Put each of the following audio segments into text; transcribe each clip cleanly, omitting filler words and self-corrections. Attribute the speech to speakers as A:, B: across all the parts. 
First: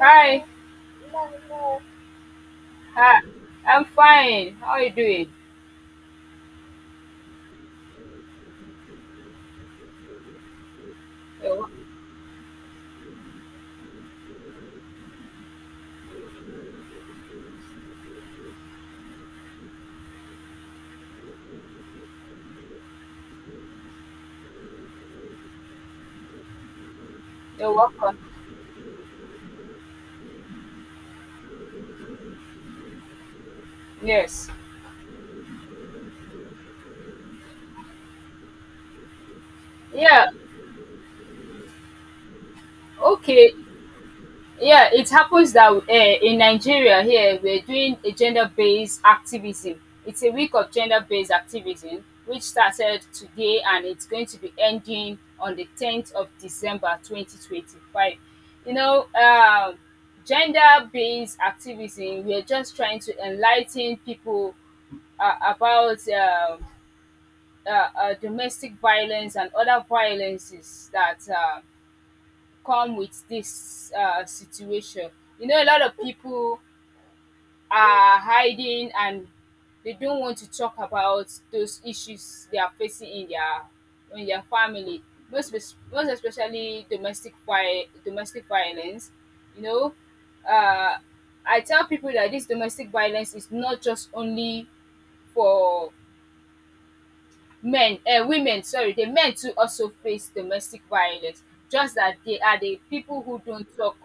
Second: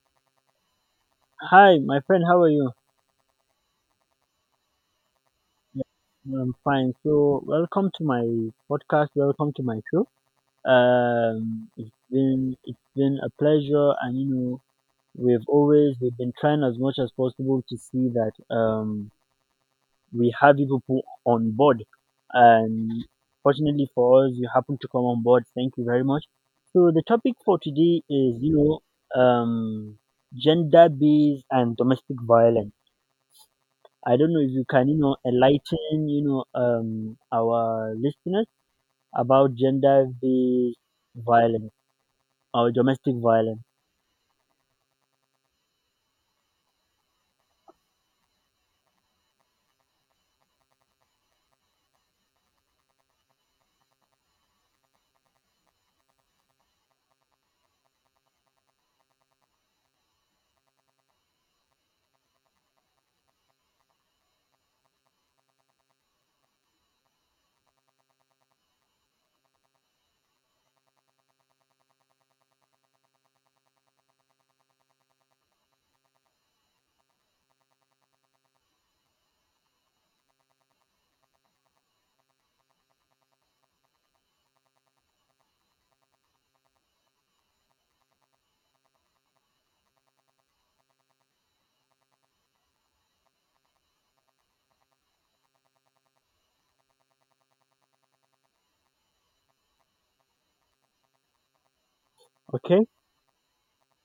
A: Hi,
B: Hi, my friend. How are you?
A: hi. I'm fine. How are you doing?
B: Yeah, I'm fine. So, welcome to my podcast. Welcome to my show.
A: You're,
B: Um, it's been it's been a pleasure, and you know, we've been trying as much as possible to see that we have you people on board, and fortunately for us, you happen to come on board. Thank you very much. So, the topic for
A: you're
B: today
A: welcome.
B: is gender based and domestic violence. I don't know
A: Yes.
B: if you can, you know, enlighten, you know, our listeners about
A: Yeah.
B: gender-based violence or domestic
A: Okay.
B: violence.
A: Yeah. It happens that in Nigeria here we're doing a gender-based activism. It's a week of gender-based activism which started today and it's going to be ending on the 10th of December, 2025. You know, gender-based activism. We're just trying to enlighten people about. Domestic violence and other violences that come with this situation. You know, a lot of people are hiding and they don't want to talk about those issues they are facing in their family. Most especially domestic violence. You know, uh, I tell people that this domestic violence is not just only for men women, sorry, the men too also face domestic violence, just that they are the
B: Okay,
A: people who don't talk.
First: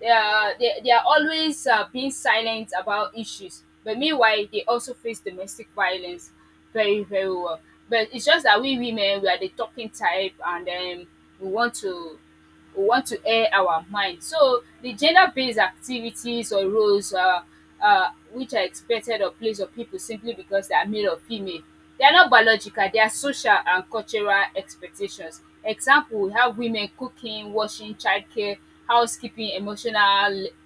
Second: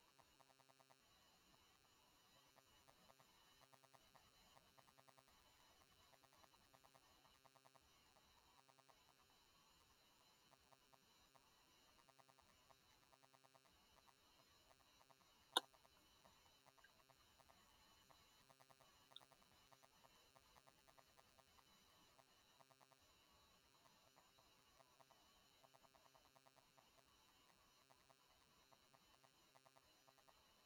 A: They are they are always being silent about issues, but meanwhile they also face domestic violence very very well. But it's just that we women, we are the talking type, and we want to we want to air our mind. So the gender-based activities or roles which are expected or placed on people simply because they are male or female, they are not biological. They are social and cultural expectations. Example: we have women cooking, washing, childcare, housekeeping, emotional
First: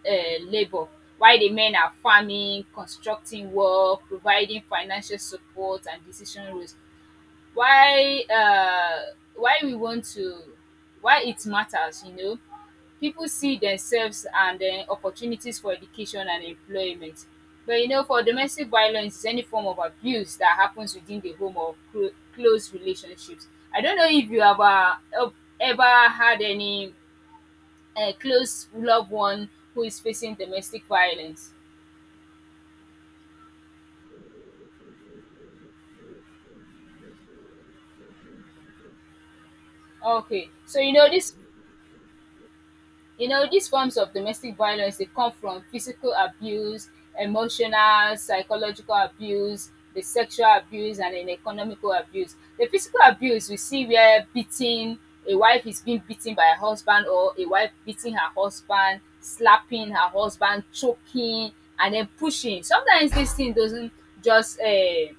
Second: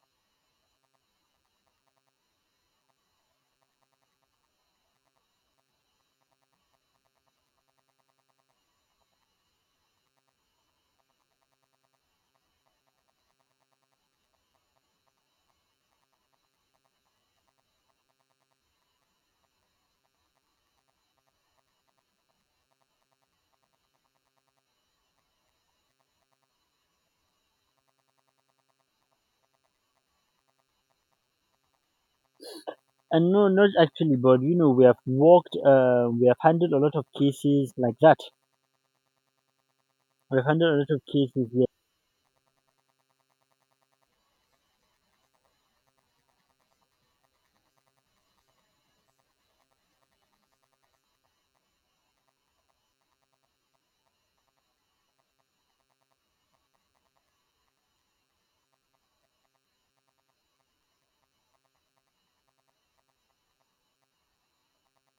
A: labour. While the men are farming, constructing work, providing financial support and decision roles. Why we want to Why it matters, you know, people see themselves and opportunities for education and employment. But you know, for domestic violence is any form of abuse that happens within the home or close relationships. I don't know if you have ever had any close loved one who is facing domestic violence.
B: and no, not actually, but you know, we have worked, we have handled a lot of cases like that. We've
A: Okay,
B: handled a
A: so
B: lot
A: you
B: of
A: know this.
B: cases.
A: You know, these forms of domestic violence, they come from physical abuse, emotional, psychological abuse, the sexual abuse, and then economical abuse. The physical abuse, we see where beating a wife is being beaten by her husband, or a wife beating her husband, slapping her husband, choking, and then pushing. Sometimes this thing doesn't just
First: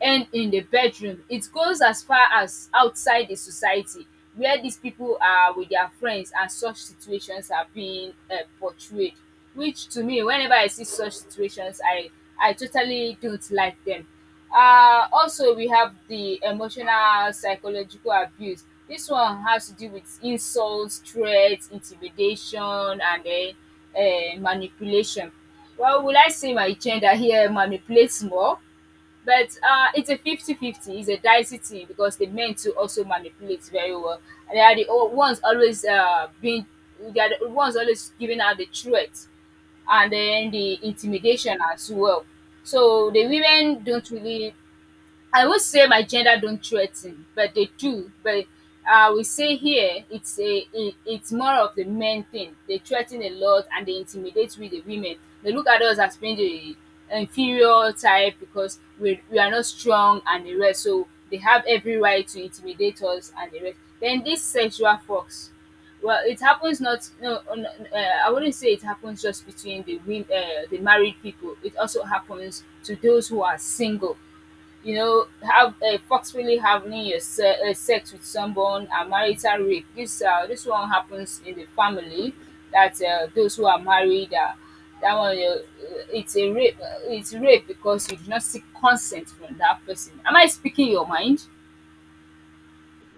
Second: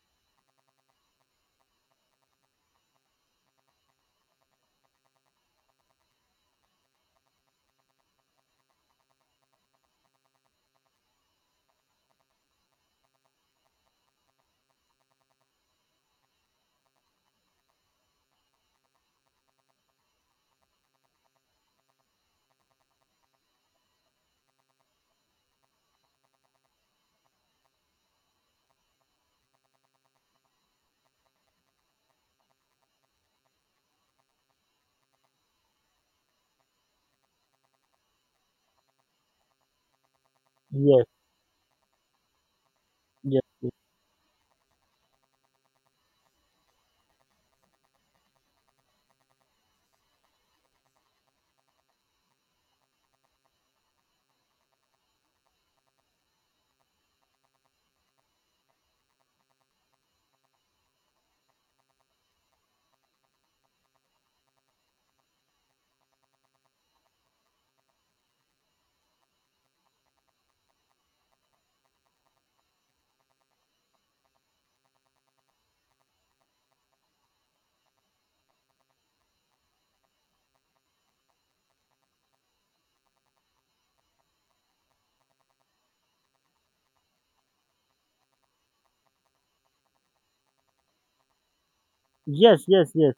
A: end in the bedroom. It goes as far as outside the society, where these people are with their friends and such situations are being portrayed. Which to me, whenever I see such situations, I totally don't like them. Um, also we have the emotional psychological abuse. This one has to do with insults, threats, intimidation, and then manipulation. Well, will I say my gender here manipulates more? But it's a 50-50. It's a dicey thing because the men too also manipulate very well, and they are the ones always being they are the ones always giving out the threats and then the
B: Yes,
A: intimidation as well. So the
B: yes, yes,
A: women don't really, I would say my gender don't threaten, but they do. But I will say here it's it's more of the men thing. They threaten a lot and they intimidate with the women. They look at us as being the inferior type because we are not strong and the rest. So they have every right to intimidate us and the rest. Then this sexual fox. Well, it happens, not no, no no, I wouldn't say it happens just between the women, the married people. It also happens to those who are single. You know, have forcefully having your sex with someone, a marital rape. This one happens in the family. That those who are married, that one it's a rape. It's rape because you do not seek consent from that person. Am I speaking your mind?
B: yes, yes, yes, yes.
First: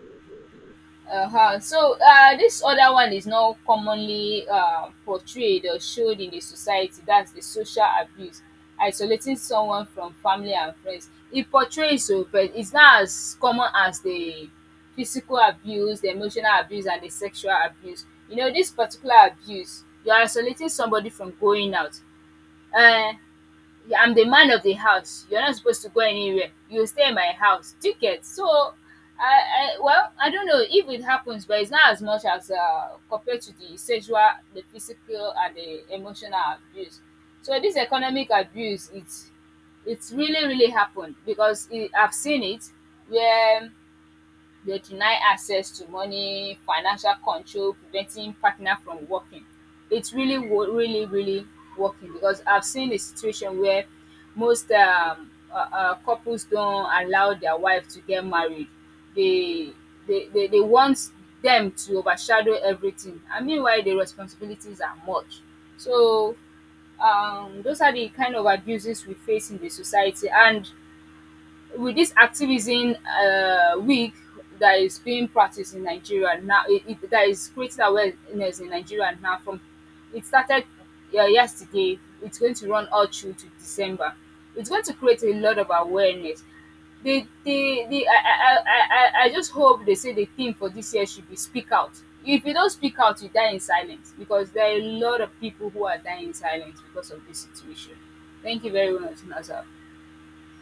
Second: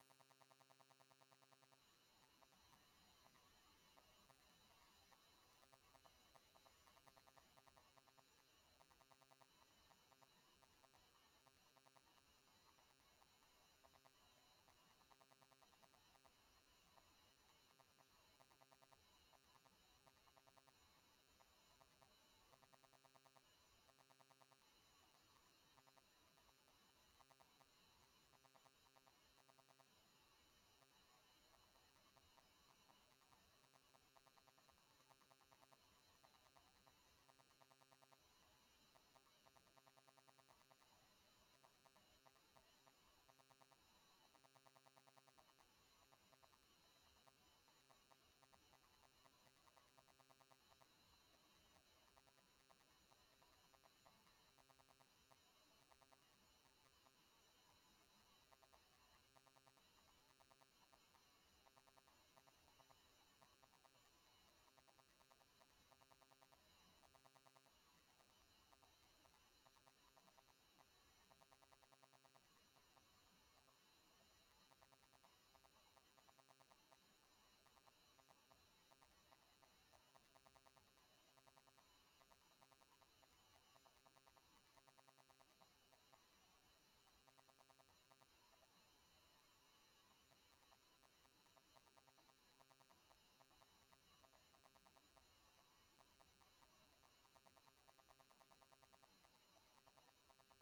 A: Uh-huh. So this other one is not commonly portrayed or showed in the society. That's the social abuse, isolating someone from family and friends. It portrays so, but it's not as common as the physical abuse, the emotional abuse, and the sexual abuse. You know, this particular abuse, you're isolating somebody from going out. Uh, I'm the man of the house. You're not supposed to go anywhere. You stay in my house. Do you get? So, I don't know if it happens, but it's not as much as compared to the sexual, the physical, and the emotional abuse. So this economic abuse, it's really really happened because I've seen it where they deny access to money, financial control, preventing partner from working. It's really, really, really working because I've seen a situation where most couples don't allow their wife to get married. They they want them to overshadow everything. I mean, why the responsibilities are much. So those are the kind of abuses we face in the society. And with this activism week that is being practiced in Nigeria now, that is creating awareness in Nigeria now. From it started yesterday, it's going to run all through to December. It's going to create a lot of awareness. The I just hope they say the theme for this year should be speak out. If you don't speak out, you die in silence, because there are a lot of people who are dying in silence because of this situation. Thank you very much, Nazar.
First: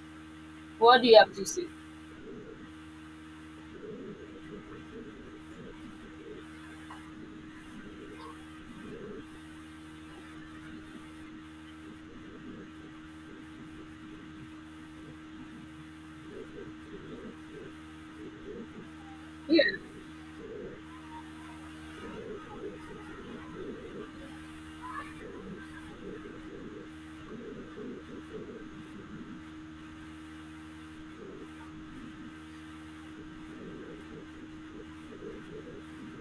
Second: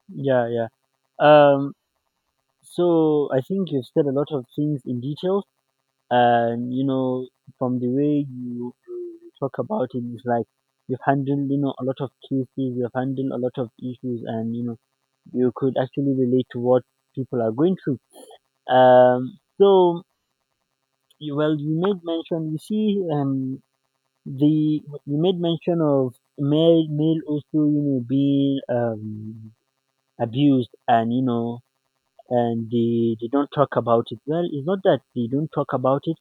B: Yeah, yeah.
A: What do you have to say?
B: Um. So I think you've said a lot of things in detail, and you know, from the way you talk about it, it's like you've handled, you know, a lot of cases, you've handled a lot of issues, and you know, you could actually relate to what people are going through. um
A: Yeah.
B: so you- well, you made mention, you see, the you made mention of male also, you know, being, abused, and you know, and they don't talk about it. Well, it's not that they don't talk about it.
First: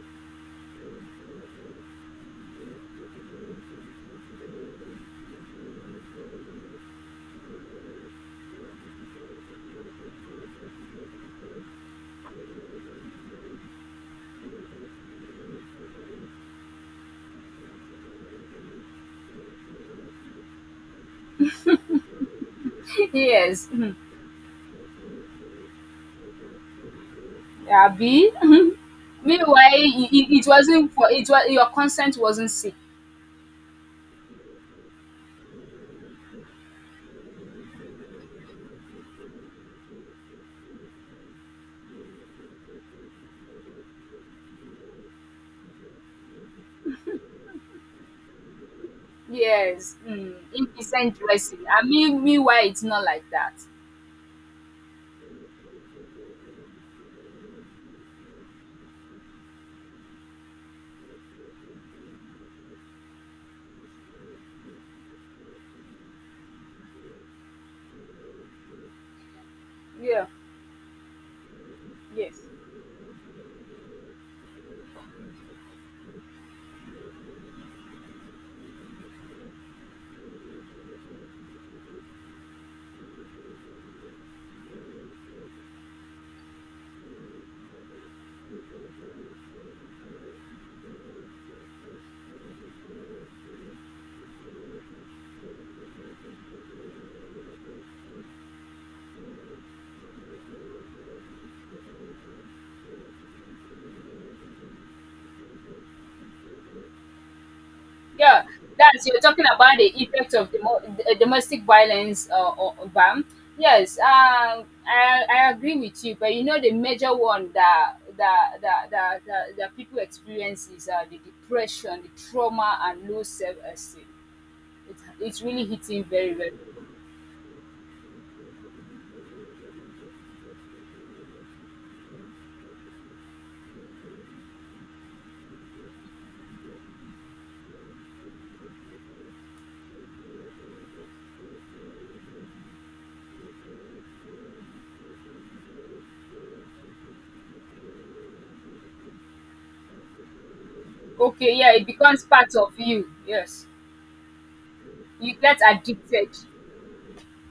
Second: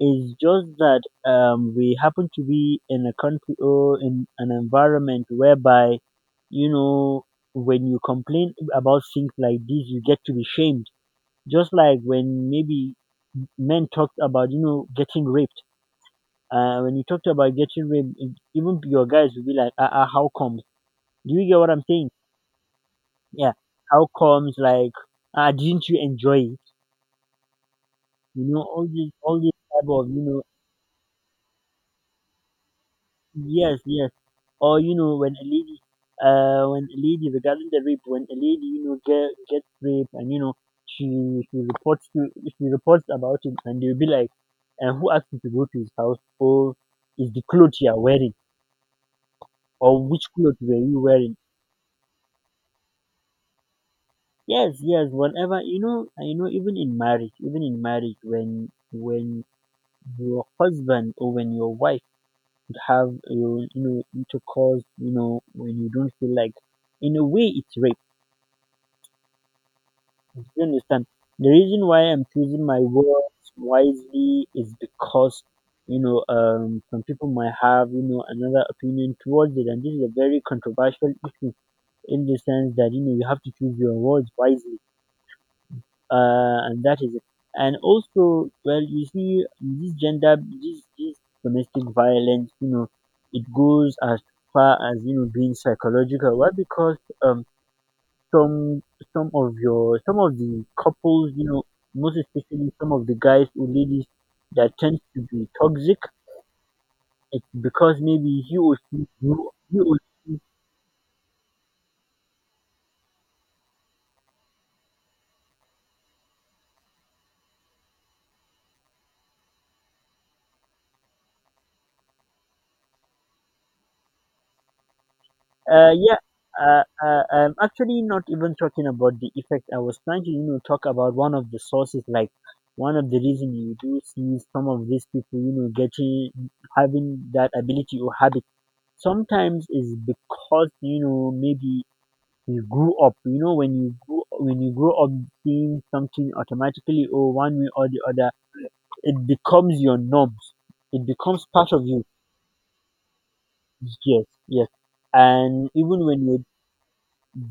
B: It's just that we happen to be in a country or in an environment whereby, you know, when you complain about things like this, you get to be shamed. Just like when maybe men talked about, you know, getting raped. When you talked about getting raped, even your guys will be like, ah, ah, how comes? Do you get what I'm saying? Yeah.
A: Yes. Mhm.
B: How comes? Like, ah, didn't you enjoy it?
A: Abi?
B: You know,
A: Mhm.
B: all these
A: Meanwhile,
B: type of, you
A: I
B: know,
A: it wasn't for it was your consent wasn't seek.
B: yes, yes. Or you know, when a lady, when a lady, regarding the rape, when a lady, you know, gets raped, and you know, she reports to, she reports about it, and they'll be like, and who asked you to go to his house? Or is the clothes you are wearing?
A: Yes.
B: Or which
A: Mm.
B: clothes were you
A: Indecent
B: wearing?
A: dressing. I mean, meanwhile, it's not like that.
B: Yes, yes. Whatever, you know, and you know, even in marriage, when your husband or when your wife have your, you know, intercourse, you know, when you don't feel like, in a way, it's rape.
A: Yeah.
B: You understand? The reason why I'm
A: Yes.
B: choosing my words wisely is because you know, some people might have, you know, another opinion towards it, and this is a very controversial issue in the sense that, you know, you have to choose your words wisely, and that is it. And also, well, you see, this gender, this domestic violence, you know, it goes as far as, you know, being psychological. Why? Because some some of your, some of the couples, you know, most especially some of the guys or ladies that tend to be toxic, it's because maybe
A: Yeah.
B: he or she
A: That's, you're talking
B: grew,
A: about
B: he
A: the
B: or
A: effect
B: she,
A: of domo domestic violence or ban. Yes, I agree with you, but you know the major one that people experience is the depression, the trauma, and low self-esteem. It's really hitting
B: yeah.
A: very well.
B: I'm actually not even talking about the effect. I was trying to, you know, talk about one of the sources, like one of the reason you do see some of these people, you know, getting, having that ability or habit. Sometimes is because, you know, maybe you grew up. You know, when you grew, when you grow up seeing something automatically or one way or the other, it becomes your norms. It becomes
A: Okay,
B: part
A: yeah,
B: of
A: it
B: you.
A: becomes part of you. Yes,
B: Yes, yes.
A: you get
B: And even when
A: addicted.
B: you,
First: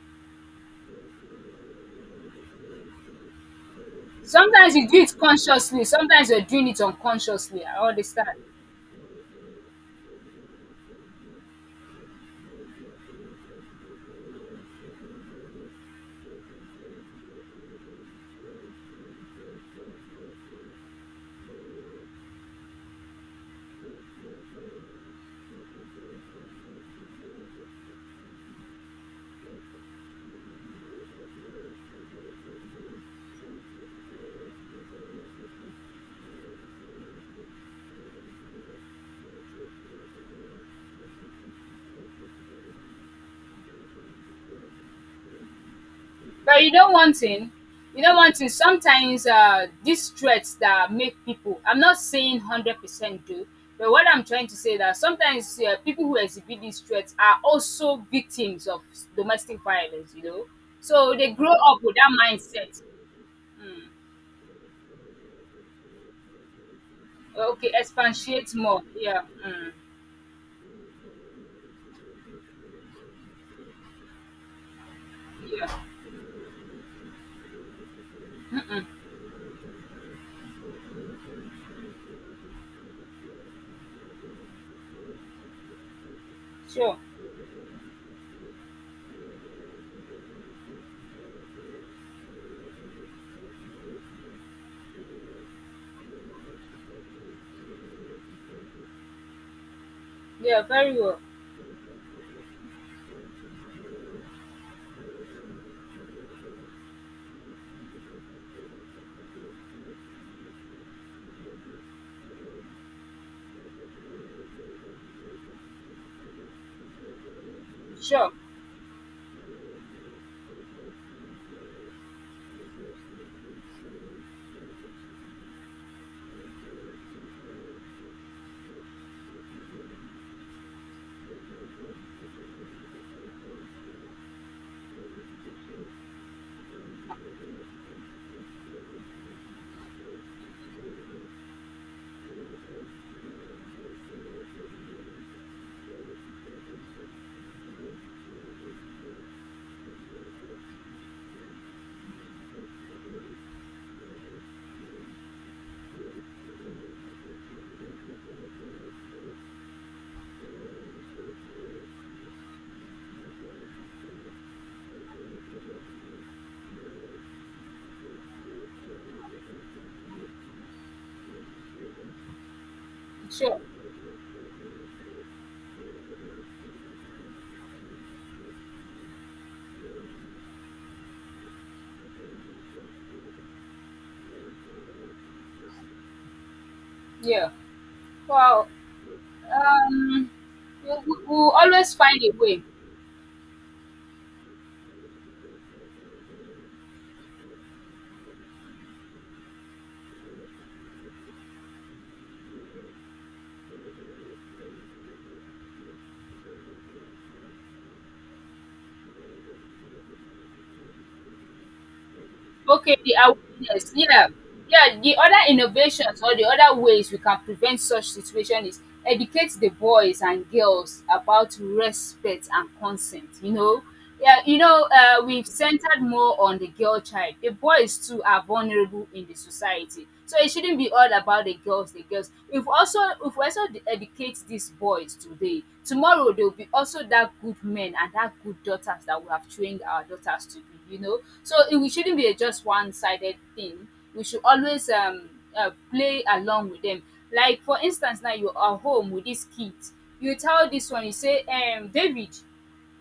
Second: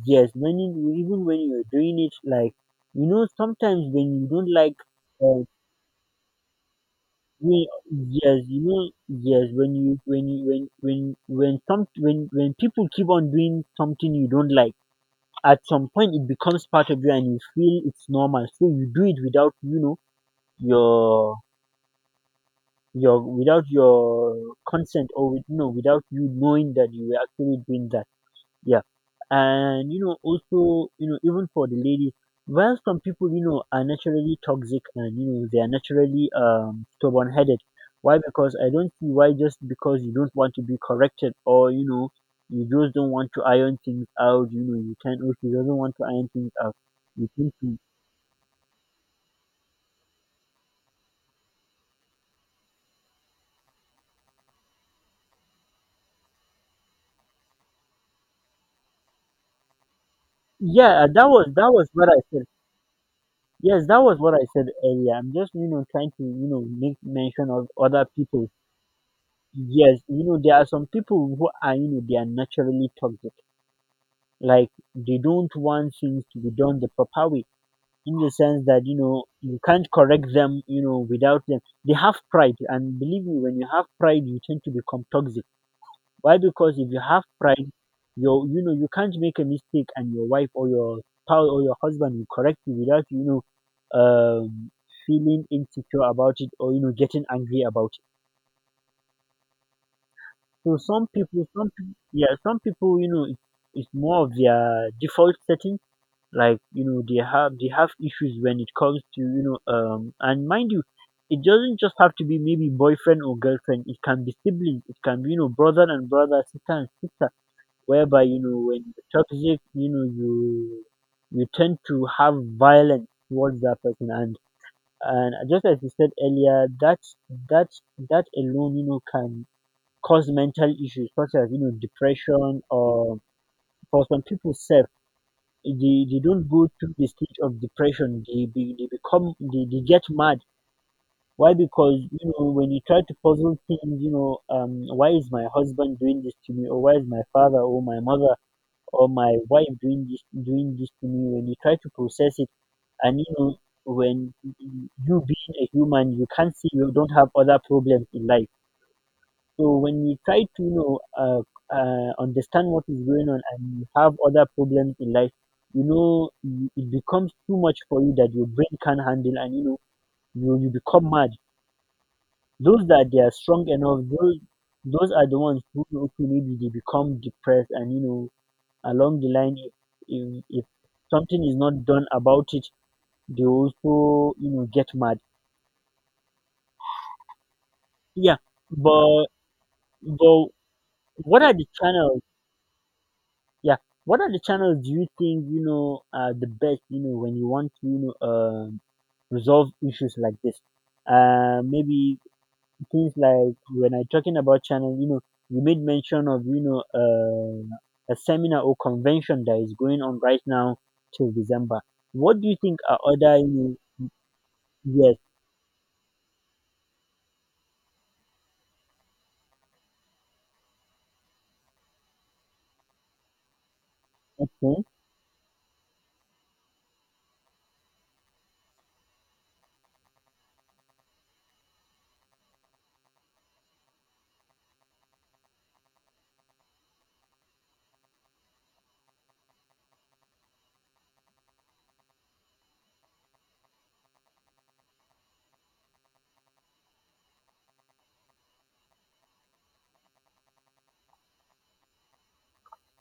B: yes, when you, even when you're doing it, like, you know, sometimes when you don't like,
A: Sometimes you do it
B: uh,
A: consciously. Sometimes you're doing it unconsciously. I understand,
B: yes, you know, yes, when you, when you, when some, when people keep on doing something you don't like, at some point it becomes part of you and you feel it's normal, so you do it without, you know, your your, without your consent, or with no, without you knowing that you were actually doing that, yeah. And you know, also, you know, even for the ladies, while some people, you know, are naturally toxic, and you know they are naturally, stubborn headed. Why? Because I don't see why, just because you don't want to be corrected, or you know, you just don't want to iron things out. You know, you can't. Oh, she doesn't want to iron things
A: but you
B: out.
A: don't want
B: You
A: it.
B: think to,
A: You don't want it. Sometimes these threats that make people. I'm not saying 100% do, but what I'm trying to say that sometimes people who exhibit these threats are also victims of domestic violence. You know,
B: yeah,
A: so
B: that
A: they
B: was,
A: grow
B: that
A: up
B: was
A: with
B: what
A: that
B: I said.
A: mindset.
B: Yes,
A: Mm.
B: that was what I said earlier. I'm just, you know, trying to, you know, make mention of
A: Okay,
B: other people.
A: expatiate more. Yeah. Mm.
B: Yes, you know, there are some people who are, you know, they are naturally toxic. Like, they don't
A: Yeah.
B: want things to be done the proper way, in the sense that, you know, you can't correct them, you know, without them. They have pride. And believe me, when you have pride, you tend to become toxic. Why? Because if
A: Sure.
B: you have pride, you know, you can't make a mistake and your wife or your spouse or your husband will correct you without, you know, um, feeling insecure about it, or, you know, getting angry about it.
A: Yeah,
B: So
A: very well.
B: some people, yeah, some people, you know, it, it's more of their default setting. Like, you know, they have, they have issues when it comes to, you know, and mind you, it doesn't just have to be maybe boyfriend or girlfriend. It can be siblings. It can be, you know, brother and brother, sister and sister. Whereby,
A: Sure.
B: you know, when you're toxic, you know, you tend to have violence towards that person, and just as you said earlier, that, that, that alone, you know, can cause mental issues such as, you know, depression, or for some people, self, they don't go through the stage of depression, they, be, they become, they get mad. Why? Because you know, when you try to puzzle things, you know, why is my husband doing this to me, or why is my father or my mother or my wife doing this, doing this to me? When you try to process it, and you know, when you, being a human, you can't see, you don't have other problems in life. So when you try to, you know, understand what is going on, and you have other problems in life, you know, you- it becomes too much for you that your brain can't handle, and you know, you become mad. Those that they are
A: Sure.
B: strong enough, those are the ones who know, okay, maybe they become depressed, and you know, along the line, if, if something is not done about it, they also, you know, get mad.
A: Yeah.
B: Yeah,
A: Wow.
B: but
A: Um,
B: but what
A: we'll
B: are the
A: always
B: channels?
A: find a way.
B: Yeah. What are the channels do you think, you know, are the best? You know, when you want to, you know, resolve issues like this. Maybe things like, when I talking about channel, you know, you made mention of, you know, a seminar or convention that is going on right now till December. What do you think
A: Okay,
B: are
A: the
B: other, you know,
A: awareness. Yeah. Yeah, the
B: yes,
A: other innovations or the other ways we can prevent such situation is educate the boys and girls about respect and consent, you know. Yeah, you
B: hmm,
A: know, we've centered more on the girl child. The boys too are vulnerable in the society. So it shouldn't be all about the girls, the girls. If we also educate these boys today, tomorrow they'll be also that good men and that good daughters that we have trained our daughters to be, you know. So it, we shouldn't be a just one-sided thing. We should always play along with them. Like for instance now, you are home with this kid, you tell this one, you say David,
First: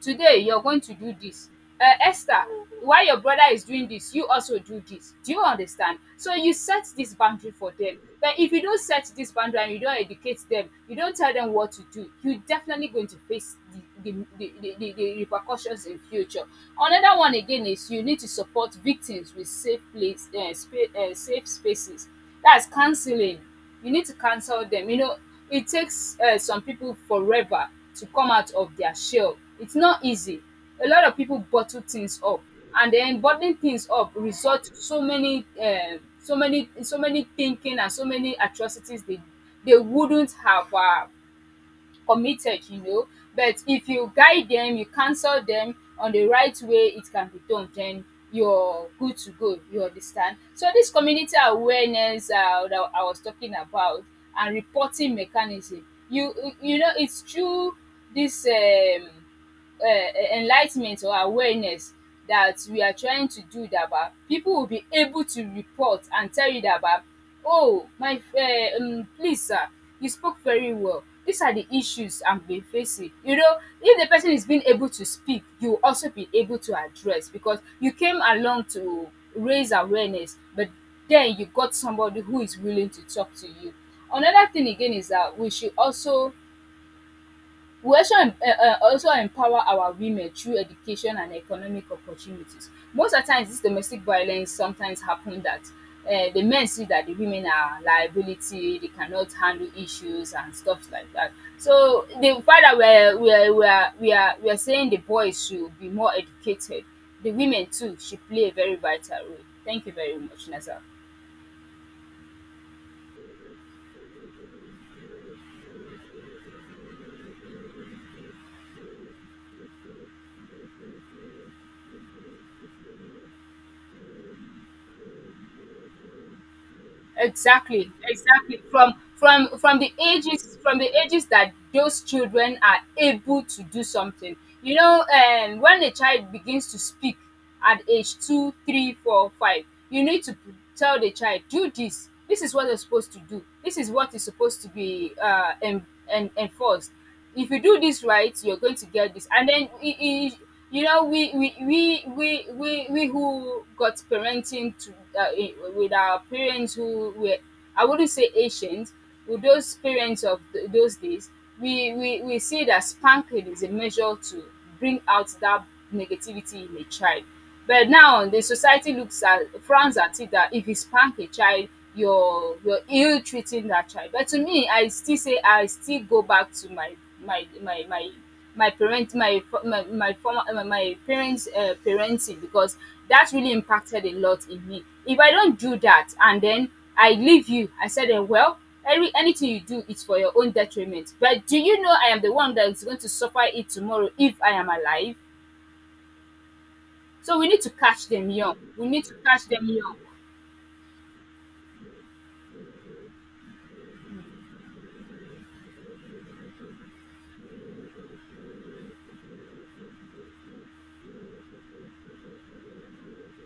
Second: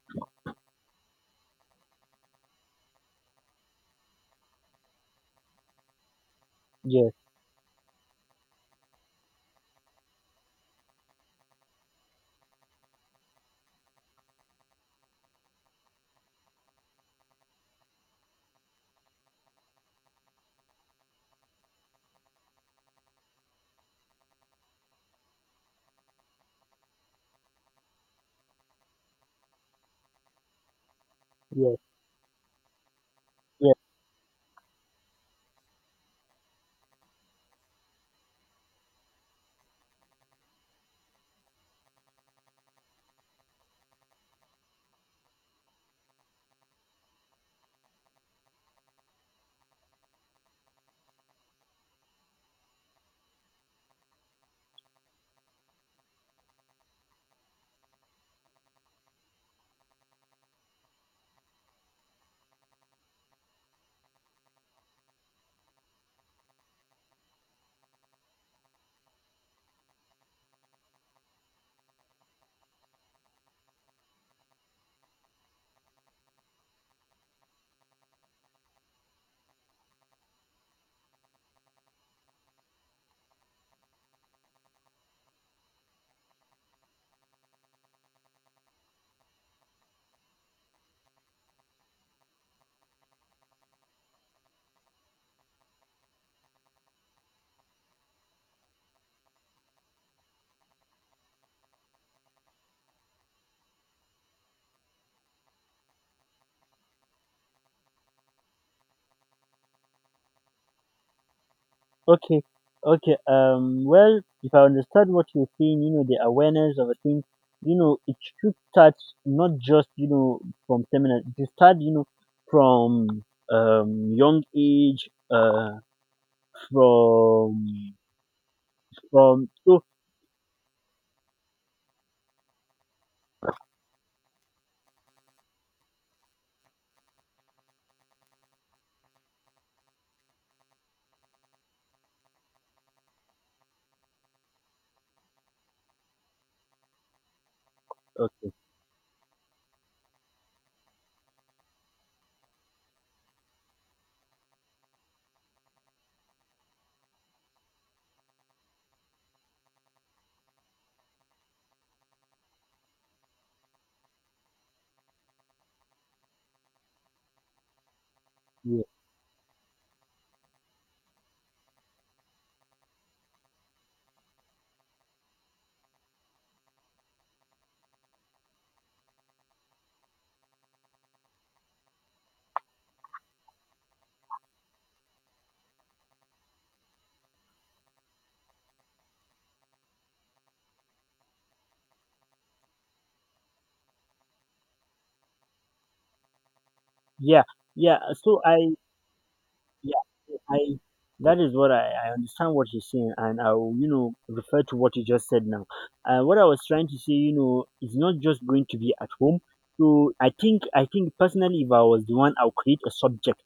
A: today you're going to do this. Uh, Esther, while your brother is doing this, you also do this. Do you understand? So you set
B: yes,
A: this boundary for them. But if you don't set this boundary and you don't educate them, you don't tell them what to do, you're definitely going to face the, the repercussions in future. Another one again is you need to support victims with safe place, safe spaces, that's counseling. You need to cancel them, you know. It takes some people forever to come out of their shell, it's not easy. A lot of people
B: yes,
A: bottle things up, and then bottling
B: yes.
A: things up result to so many um, so many thinking and so many atrocities they wouldn't have committed, you know. But if you guide them, you counsel them on the right way, it can be done. Then you're good to go, you understand? So this community awareness that I was talking about, and reporting mechanism, you know it's through this enlightment or awareness that we are trying to do, that bah, people will be able to report and tell you that bah, oh my please sir, you spoke very well, these are the issues I'm been facing, you know. If the person is being able to speak, you will also be able to address, because you came along to raise awareness, but then you got somebody who is willing to talk to you. Another thing again is that we also, also empower our women through education and economic opportunities. Most of the times, this domestic violence sometimes happen that the men see that the women are liability, they cannot handle issues and stuff like that. So the fact that we are saying the boys should be more educated, the women too should play a very vital role. Thank you very much, Nessa.
B: Okay, okay. Well, if I understand what you're saying, you know, the awareness of a thing, you know, it should start, not just, you know, from seminar. It should start, you know, from young age,
A: Exactly,
B: from,
A: exactly, from
B: from
A: from from
B: so
A: the ages, from the ages that those children are able to do something. You know, and when a child begins to speak at age 2, 3, 4, 5, you need to tell the child do this, this is what you're supposed to do, this is what is supposed to be enforced. If you do this right,
B: okay,
A: you're going to get this. And then you know, we who got parenting to with our parents who were, I wouldn't say ancient, with those parents of those days, we see that spanking is a measure too, bring out that negativity in a child. But now the
B: yeah,
A: society looks at, frowns at it, that if you spank a child, you're ill treating that child. But to me, I still say I still go back to my my my my my parent my my my former my, my parents parenting, because that really impacted a lot in me. If I don't do that, and then I leave you, I said, eh, well, every, anything you do is for your own detriment. But do you know I am the one that is going to suffer it tomorrow if I am alive? So
B: yeah,
A: we need to
B: yeah.
A: catch them
B: So
A: young.
B: I,
A: We need to catch them young
B: yeah, I, that is what I understand what you're saying, and I'll, you know, refer to what you just said now. What I was trying to say, you know, is not just going to be at home. So I think personally, if I was the one, I'll create a subject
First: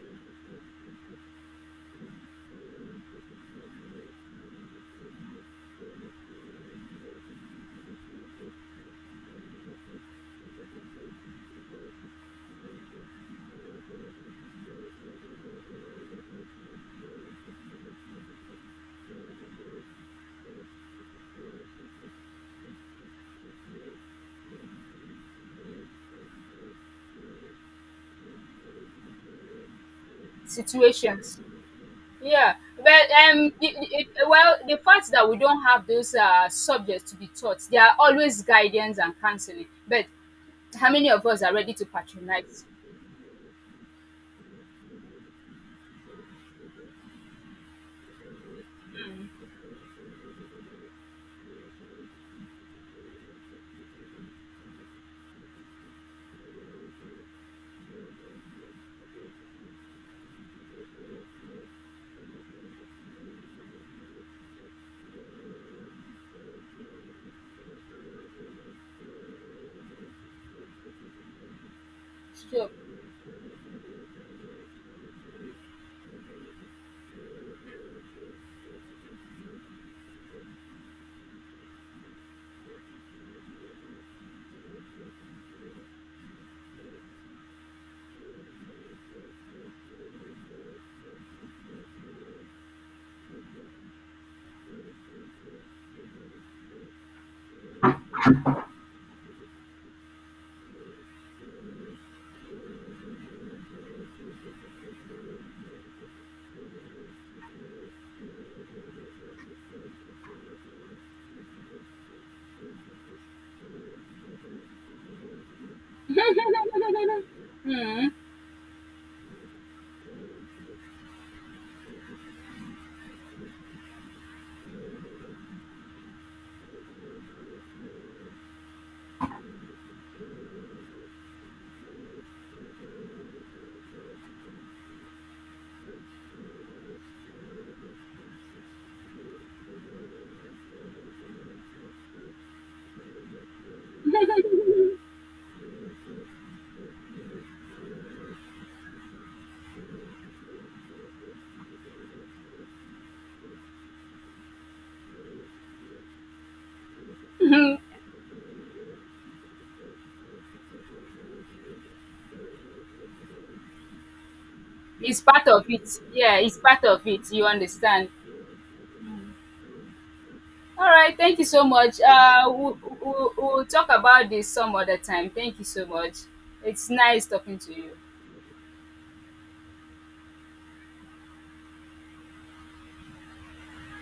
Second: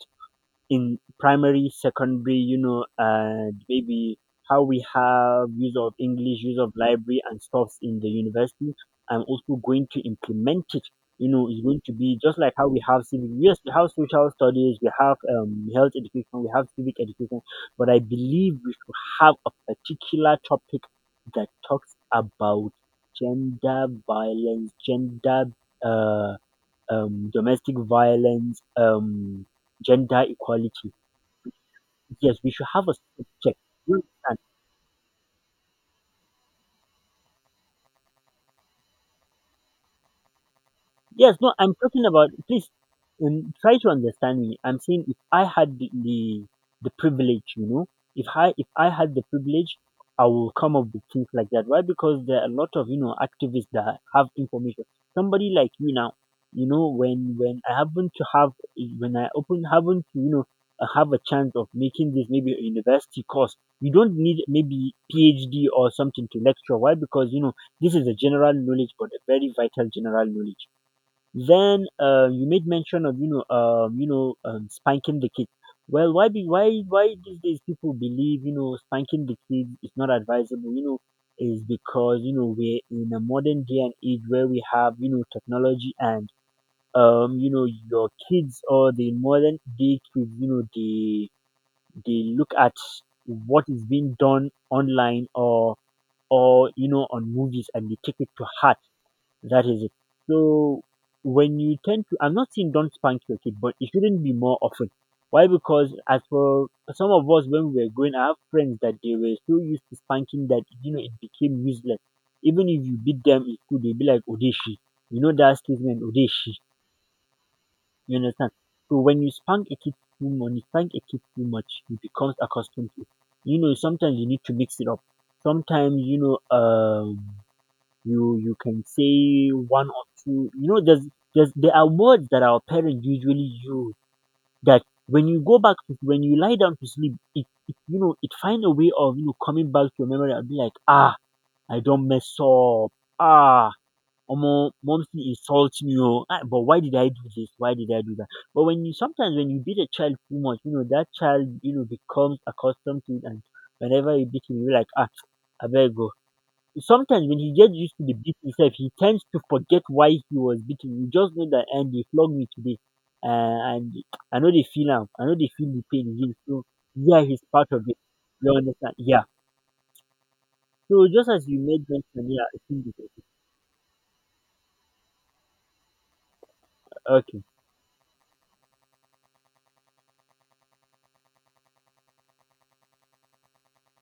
B: in primary, secondary, you know, and maybe how we have use of English, use of library and stuff in the university. I'm also going to implement it. You know, it's going to be just like how we have civic. Yes, we have social studies, we have, health education, we have civic education, but I believe we should have a particular topic that talks about gender violence, gender, uh, domestic violence, gender equality.
A: situations.
B: Yes, we
A: Yeah,
B: should have a
A: but
B: step check. You understand?
A: well, the fact that we don't have those subjects to be taught, there are always guidance and counseling. But how many of
B: Yes,
A: us are
B: no,
A: ready
B: I'm
A: to
B: talking about,
A: patronize?
B: please, try to understand me. I'm saying if I had the privilege, you know, if I, if I had the privilege, I will come up with things like that. Why? Because there are a lot of, you know, activists that have information. Somebody like you now, you know, when I happen to have, when I open happen to, you know, have a chance of making this maybe a university course, you don't need maybe PhD or something to lecture. Why? Because you know, this is a general knowledge, but a very vital general knowledge. Then, you made
A: So.
B: mention of, you know, you know, spanking the kids. Well, why be why these days people believe, you know, spanking the kids is not advisable? You know, is because you know, we're in a modern day and age where we have, you know, technology and, you know, your kids, or the modern day kids, you know, they look at what is being done online, or, you know, on movies, and they take it to heart, that is it. So when you tend to, I'm not saying don't spank your kid, but it shouldn't be more often. Why? Because as for some of us, when we were growing, I have friends that they were so used to spanking that you know it became useless. Even if you beat them in school, they'd be like odeshi. You know that statement, odeshi. You understand? So when you spank a kid too much, you spank a kid too much, he becomes accustomed to it. You know, sometimes you need to mix it up. Sometimes you know, you, you can say one or two, you know, there's, there are words that our parents usually use that when you go back to, when you lie down to sleep, it, you know, it find a way of, you know, coming back to your memory, and be like, ah, I don't mess up, ah, Omo, mom insult me, oh, ah, but why did I do this? Why did I do that? But when you, sometimes when you beat a child too much, you know, that child, you know, becomes accustomed to it, and whenever you beat him, you're like, ah, I better go. Sometimes when he gets
A: Mm.
B: used to the beat himself, he tends to forget why he was beaten. You just know that and they flogged me today. And I know they feel am.
A: It's
B: I know
A: part
B: they
A: of
B: feel the
A: it.
B: pain again.
A: Yeah, it's
B: So
A: part of
B: yeah,
A: it.
B: he's
A: You
B: part of it.
A: understand?
B: You understand? Yeah.
A: All
B: So
A: right,
B: just
A: thank you
B: as you
A: so
B: made
A: much.
B: mention, yeah, I think it's
A: We'll talk about this some other time. Thank you so much. It's nice
B: okay.
A: talking to you.